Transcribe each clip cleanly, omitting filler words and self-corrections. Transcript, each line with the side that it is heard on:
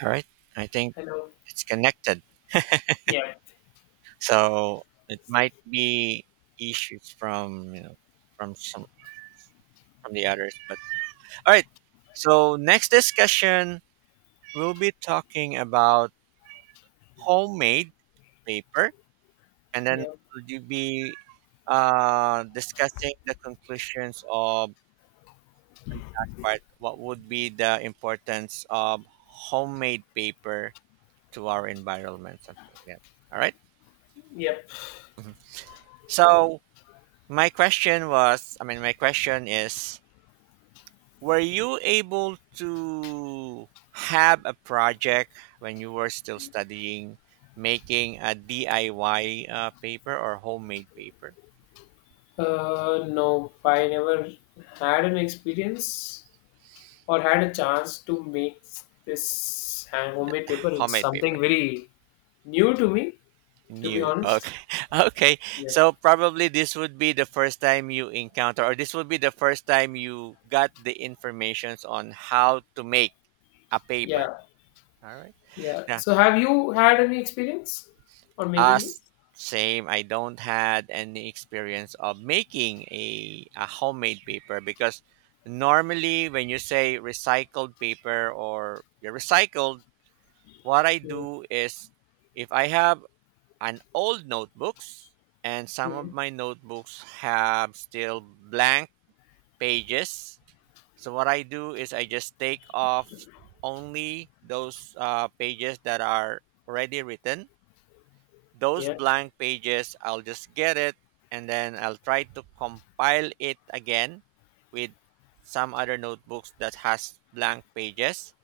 right: All right. I think
left: Hello.
right: it's connected.
left: Yep.
right: So it might be issues from from some from the others. But all right. So next discussion we'll be talking about homemade paper, and then
left: Yep.
right: would you be discussing the conclusions of and the last part, what would be the importance of homemade paper to our environment, something like that. All right.
left: Yep.
right: Mhm. So My question was, I mean, my question is, were you able to have a project when you were still studying, making a DIY paper or homemade paper?
left: No, I never had an experience or had a chance to make this homemade paper. It's
right: Homemade
left: something
right: paper.
left: very new to me, to be
right: New.
left: honest.
right: Okay. Okay.
left: Yeah.
right: So probably this would be the first time you encounter, or this would be the first time you got the informations on how to make a
left: Yeah.
right: paper. All right.
left: Yeah.
right: Now,
left: So, have you had any experience on
right: Uh,
left: making this?
right: same. I don't had any experience of making a homemade paper, because normally when you say recycled paper or recycled, what I do is, if I have an old notebooks and some
left: Mm-hmm.
right: of my notebooks have still blank pages. So what I do is I just take off only those pages that are already written, those
left: Yeah.
right: blank pages, I'll just get it and then I'll try to compile it again with some other notebooks that has blank pages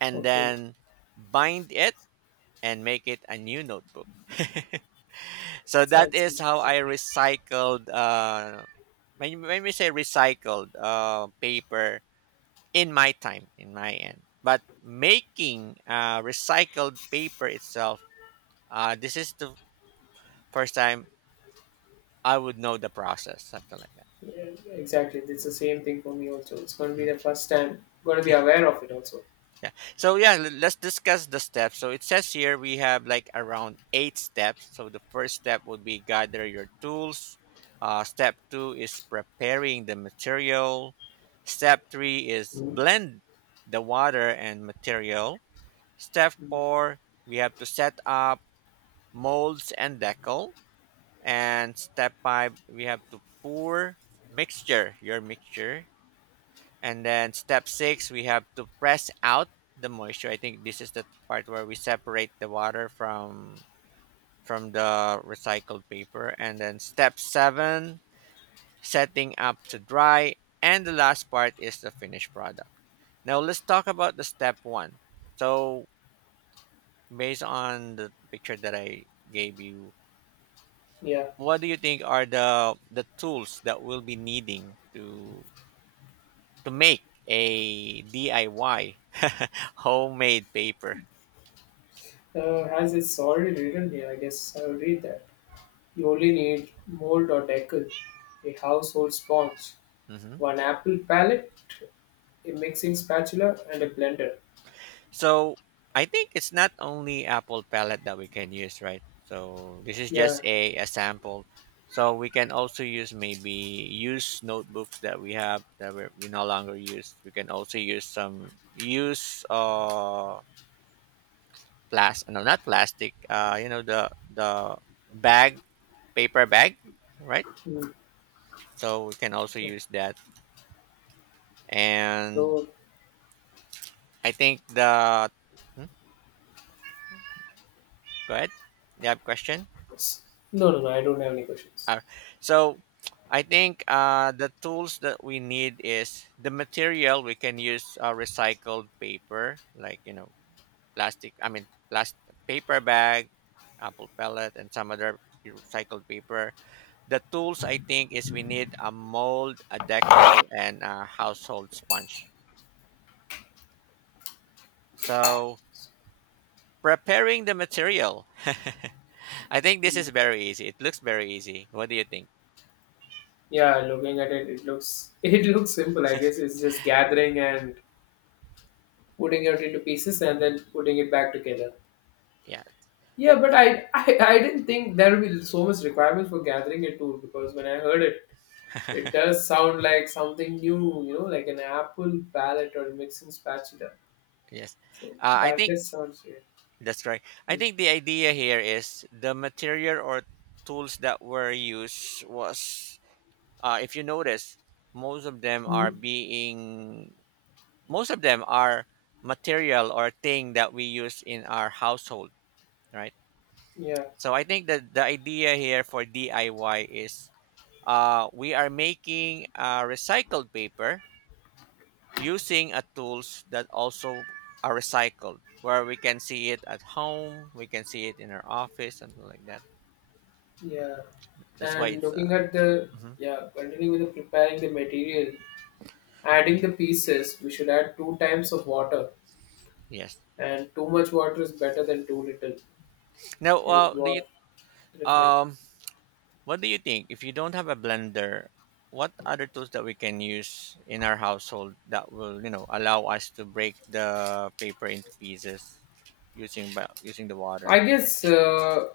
right: and
left: Okay.
right: then bind it and make it a new notebook. So that
left: Sounds
right: is how
left: interesting.
right: I recycled when we say recycled paper in my time, in my end. But making recycled paper itself, this is the first time I would know the process, something like that.
left: Yeah, exactly. It's the same thing for me also. It's going to be the
right: Mm-hmm.
left: first time. Going to be aware of it also.
right: Yeah. So yeah, let's discuss the steps. So it says here we have like around eight steps. So the first step would be gather your tools. Step two is preparing the material. Step three is
left: Mm.
right: blend the water and material. Step
left: Mm.
right: four, we have to set up molds and decal. And step five, we have to pour your mixture. And then step six, we have to press out the moisture. I think this is the part where we separate the water from the recycled paper. And then step seven, setting up to dry. And the last part is the finished product. Now let's talk about the step one. So based on the picture that I gave you,
left: Yeah.
right: what do you think are the tools that we'll be needing to make a DIY homemade paper?
left: As it's already written here, I guess I will read that. You only need mold or decal, a household sponge,
right: Hmm.
left: one apple palette, a mixing spatula, and a blender.
right: So I think it's not only apple palette that we can use, right? So this is
left: Yeah.
right: just a sample. So we can also use maybe use notebooks that we have that we no longer use. We can also use some use plastic, no, not plastic, you know, the bag, paper bag, right?
left: mm,
right: So we can also
left: yeah.
right: use that. And
left: So,
right: I think the hmm? Go ahead. You have question?
left: s- no, no, no, I don't have any questions.
right: Uh, so I think the tools that we need is the material. We can use recycled paper, like you know, plastic. I mean, plastic paper bag, apple pellet, and some other recycled paper. The tools, I think, is we need a mold, a decal, and a household sponge. So preparing the material. I think this is
left: Mm.
right: very easy. It looks very easy. What do you think?
left: Yeah, looking at it, it looks it looks simple. I guess it's just gathering and putting it into pieces and then putting it back together.
right: Yeah,
left: Yeah, but I didn't think there would be so much requirement for gathering it too because when I heard it, it does sound like something new, you know, like an apple palette or mixing spatula.
right: yes.
left: So
right: I
left: that
right: think
left: does sound weird.
right: that's right. I think the idea here is the material or tools that were used was, if you notice, most of them
left: hmm
right: are most of them are material or thing that we use in our household, right?
left: Yeah,
right: So I think that the idea here for DIY is, we are making recycled paper using a tools that also are recycled, where we can see it at home, we can see it in our office, something like that.
left: yeah.
right: That's why
left: And
right: it's mhm,
left: yeah, continuing with the preparing the material, adding the pieces, we should add two times of water.
right: yes.
left: And too much water is better than too little,
right: Now
left: is
right: do you
left: what referring.
right: um, what do you think if you don't have a blender, what other tools that we can use in our household that will you know allow us to break the paper into pieces using by using the water?
left: I guess, uh,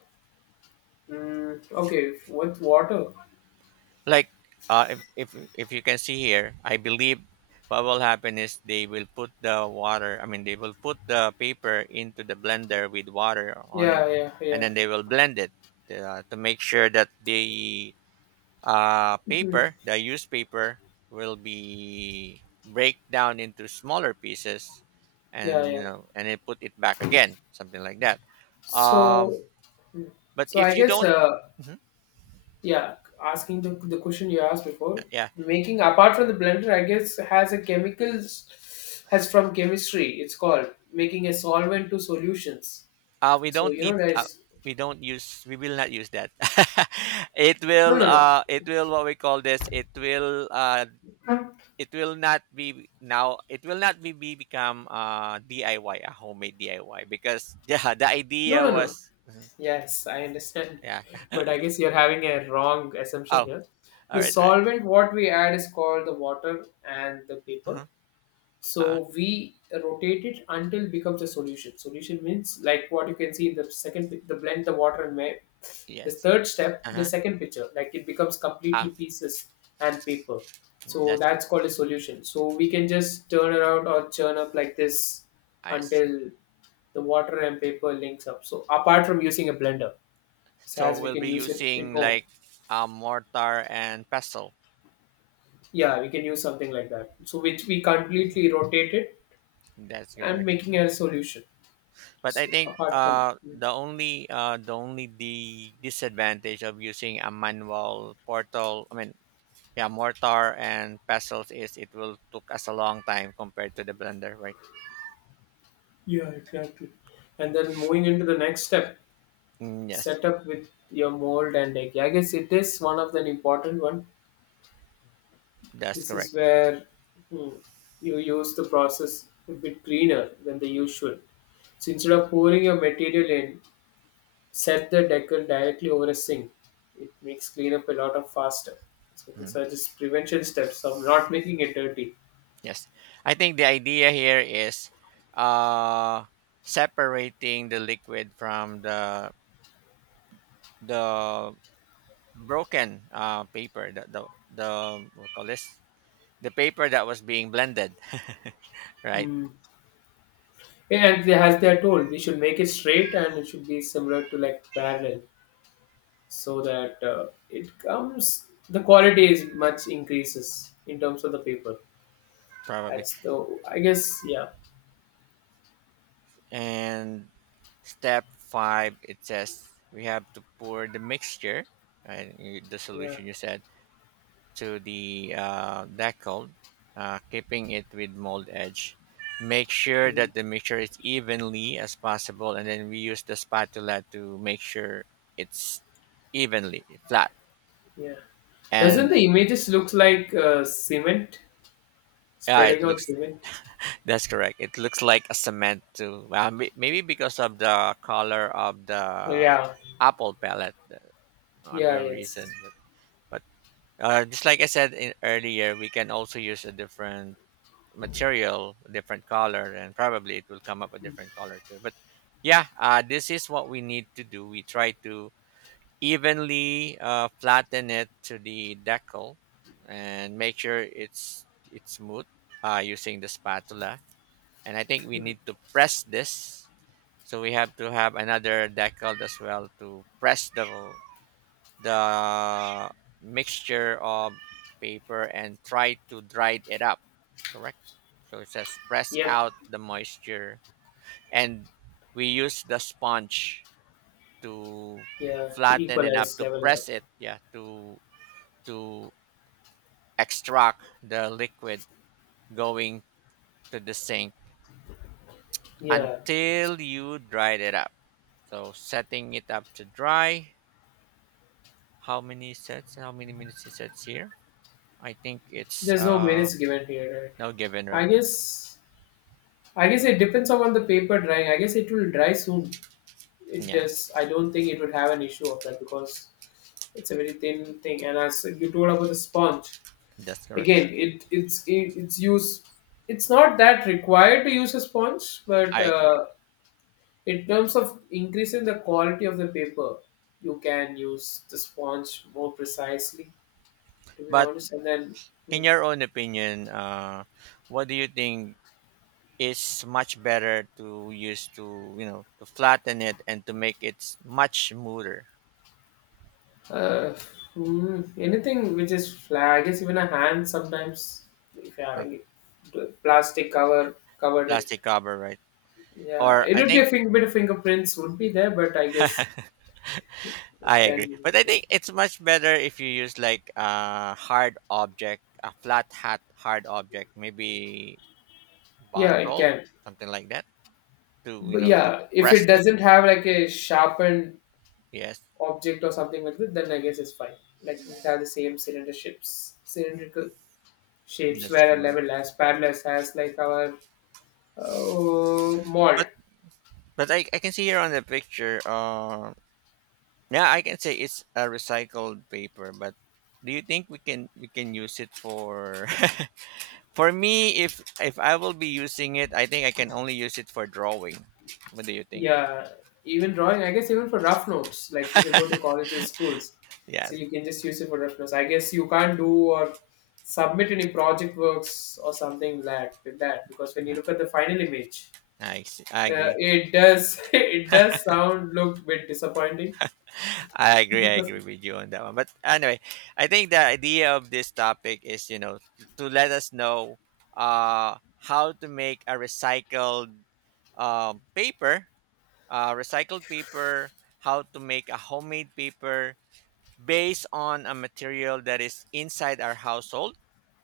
left: mm, okay, with water.
right: Like uh, if, if if you can see here, I believe what will happen is, they will put the water, I mean, they will put the paper into the blender with water on
left: Yeah,
right: it,
left: yeah,
right: and
left: yeah.
right: then they will blend it to make sure that the
left: Mhm.
right: paper, the used paper, will be break down into smaller pieces,
left: Yeah,
right: and you
left: yeah.
right: know, and then put it back again, something like that. Um,
left: So,
right: but
left: so, I
right: if you
left: guess,
right: don't, Mhm.
left: yeah, asking the question you asked before,
right: Yeah.
left: making apart from the blender, I guess has a chemicals, has from chemistry. It's called making a solvent to solutions.
right: We
left: So
right: don't
left: you know,
right: need.
left: guys,
right: We don't use. We will not use that. It
left: no,
right: will.
left: no, no,
right: It will. What we call this. It will.
left: no,
right: It will not be now. It will not be, become DIY, a homemade DIY, because yeah, the
left: no,
right: idea
left: no.
right: was mhm,
left: Yes, I understand,
right: yeah.
left: but I guess you're having a wrong assumption
right: Oh,
left: here.
right: all
left: The
right: right, all right.
left: solvent what we add is called the water and the paper.
right: Uh-huh. Uh-huh.
left: So we rotate it until it becomes a solution. Solution means like what you can see in the second, the blend the water and the
right: Yes.
left: third step,
right: Uh
left: the
right: huh.
left: second picture, like it becomes completely
right: Ah,
left: pieces and paper. So
right: that's
left: that's called a
right: correct.
left: solution. So we can just turn around or churn up like this
right: I see.
left: until the water and paper links up. So apart from using a blender, so
right: So
left: as we
right: we'll
left: can
right: be
left: use it in
right: using
left: home,
right: like a mortar and pestle.
left: yeah, we can use something like that. So which we
right: Mhm.
left: completely rotate it
right: That's
left: and
right: correct.
left: making a solution.
right: But I
left: So
right: think
left: apart from
right: the only the disadvantage of using a manual portal, I mean, yeah, mortar and pestles is it will took us a long time compared to the blender, right?
left: Yeah, exactly. And then moving into the next step,
right: Mm, yes,
left: set up with your mold and egg. I guess it is one of the important one.
right: that's
left: This is
right: correct.
left: where hmm, you use the process a bit greener than the usual. So instead of pouring your material in, set the decal directly over a sink. It makes cleanup a lot of faster. So these
right: Mhm.
left: are just prevention steps of not making it dirty.
right: Yes, I think the idea here is uh, separating the liquid from the broken paper, the what we call this, the paper that was being blended, right?
left: Hmm. Yeah, and as they are told, we should make it straight and it should be similar to like parallel, so that it comes the quality is much increases in terms of the paper.
right: Probably.
left: That's the, I guess. Yeah.
right: And step five, it says we have to pour the mixture, right, you- the
left: Yeah.
right: solution you said, to the decal, keeping it with mold edge. Make sure
left: mm,
right: that the mixture is evenly as possible, and then we use the spatula to make sure it's evenly flat.
left: yeah, doesn't
right: And
left: the images look like cement,
right: yeah, it
left: spreading out
right: looks
left: cement.
right: that's correct. It looks like a cement too. Well, maybe because of the color of
left: Oh,
right: the
left: yeah.
right: apple pellet. A
left: Yeah,
right: real reason.
left: yes.
right: But, but just like I said in, earlier, we can also use a different material, a different color, and probably it will come up a different color too. But yeah, this is what we need to do. We try to evenly flatten it to the decal and make sure it's smooth using the spatula. And I think we
left: Mm.
right: need to press this. So we have to have another decal as well to press the mixture of paper and try to dry it up, correct? So it says press
left: Yep.
right: out the moisture. And we use the sponge to
left: Yeah, to
right: flatten it up,
left: equalize,
right: to
left: level it up.
right: press it, yeah, to to extract the liquid going to the sink
left: Yeah.
right: until you dried it up. So, setting it up to dry, how many sets, how many minutes it sets here? I think it's
left: There's no
right: uh,
left: minutes given here,
right: no given,
left: right? I
right: right?
left: guess. I guess it depends upon the paper drying. I guess it will dry soon. It does.
right: Yes,
left: I don't think it would have an issue of that because it's a very thin thing, and as you told about the sponge,
right: that's correct.
left: again, it's use. It's not that required to use a sponge, but
right: I agree.
left: in terms of increasing the quality of the paper, you can use the sponge more precisely. To be
right: But
left: honest, and then
right: in your own opinion, what do you think is much better to use to you know to flatten it and to make it much smoother?
left: uh, anything which is flat, I guess even a hand sometimes if you're
right: Or
left: having it, the plastic cover covered it.
right: plastic cover, right?
left: Yeah,
right: Or
left: it
right: I
left: would be a
right: think
left: thing, bit of fingerprints would be there, but I guess it
right: I
left: can
right: agree,
left: be
right: but
left: like
right: I
left: this.
right: think it's much better if you use like a hard object, a flat hat hard object, maybe
left: Yeah, it
right: bottle,
left: can.
right: something like that, to you
left: But
right: know to
left: yeah, if it
right: press it.
left: doesn't have like a sharpened
right: Yes,
left: object or something like that, then I guess it's fine. Like if it has the same cylinder shapes, cylindrical shapes
right: that's
left: where a
right: correct.
left: level as parallel as like our mold.
right: But I can see here on the picture, yeah, I can say it's a recycled paper. But do you think we can you can use it for? For me, if I will be using it, I think I can only use it for drawing. What do you think?
left: Yeah, even drawing. I guess even for rough notes, like if you go to colleges, schools, so
right: Yes,
left: you can just use it for rough notes. I guess you can't do or submit any project works or something like that because when you look at the final image,
right: I agree.
left: It does. It does sound look bit disappointing
right: I agree. I
left: because
right: agree with you on that one. But anyway, I think the idea of this topic is you know to let us know how to make a recycled paper, uh, recycled paper, how to make a homemade paper based on a material that is inside our household.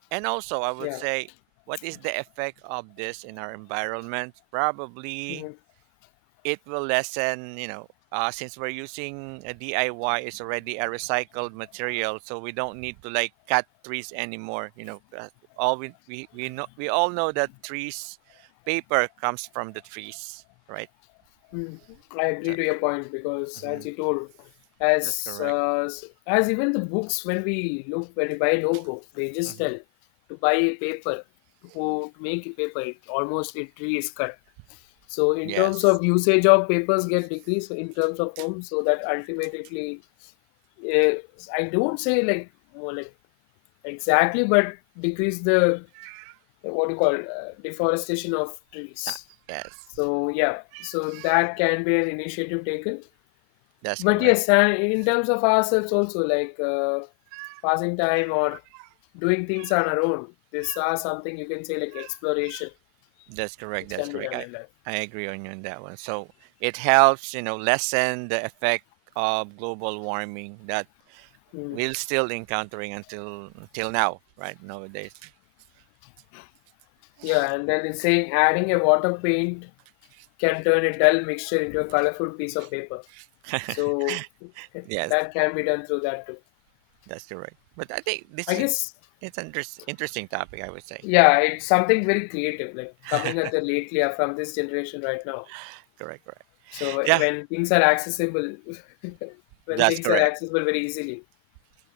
right: And also, I would
left: yeah,
right: say, what is the effect of this in our environment? Probably
left: mm,
right: it will lessen, you know, since we're using a DIY, it's already a recycled material, so we don't need to like cut trees anymore. You know, all we know we all know that trees, paper comes from the trees, right?
left: mm, I agree
right: So,
left: to your point because as
right: mhm,
left: you told,
right: that's
left: as
right: correct.
left: uh, as even the books when we buy a notebook, they just
right: Mm-hmm.
left: tell to buy a paper, who to make a paper. It almost a tree is cut. So in terms
right: Yes.
left: of usage of papers get decreased in terms of home, so that ultimately, uh, I don't say like more like exactly, but decrease the, what do you call, deforestation of
right: Ah,
left: trees.
right: yes.
left: So yeah, so that can be an initiative taken.
right: That's
left: But
right: correct.
left: yes, and in terms of ourselves also, like passing time or doing things on our own, this are something you can say like exploration
right: That's correct.
left: which
right: That's
left: can be
right: correct.
left: done in life.
right: I agree on you on that one. So it helps, you know, lessen the effect of global warming that
left: Hmm.
right: we're still encountering until now, right? Nowadays.
left: Yeah, and then it's saying adding a water paint can turn a dull mixture into a colorful piece of paper, so
right: Yes,
left: that can be done through that too,
right: that's correct. But I think
left: I
right: this is
left: guess.
right: it's an interesting topic, I would say.
left: Yeah, it's something very creative, like coming at the lately are from this generation right now.
right: Correct, correct.
left: So
right: Yeah,
left: when things are accessible, when
right: that's
left: things are
right: correct.
left: accessible very easily.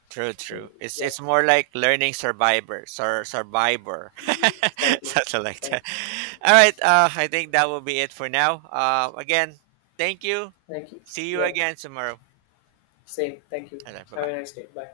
right: True,
left: So
right: true.
left: yeah,
right: It's more like learning survivor, survivor,
left: exactly.
right: something like
left: Thank
right: that. All right. I think that will be it for now. Again, thank you.
left: Thank you.
right: See you
left: Yeah,
right: again tomorrow.
left: same. Thank you.
right: Bye
left: Have a
right: bye.
left: nice day. Bye.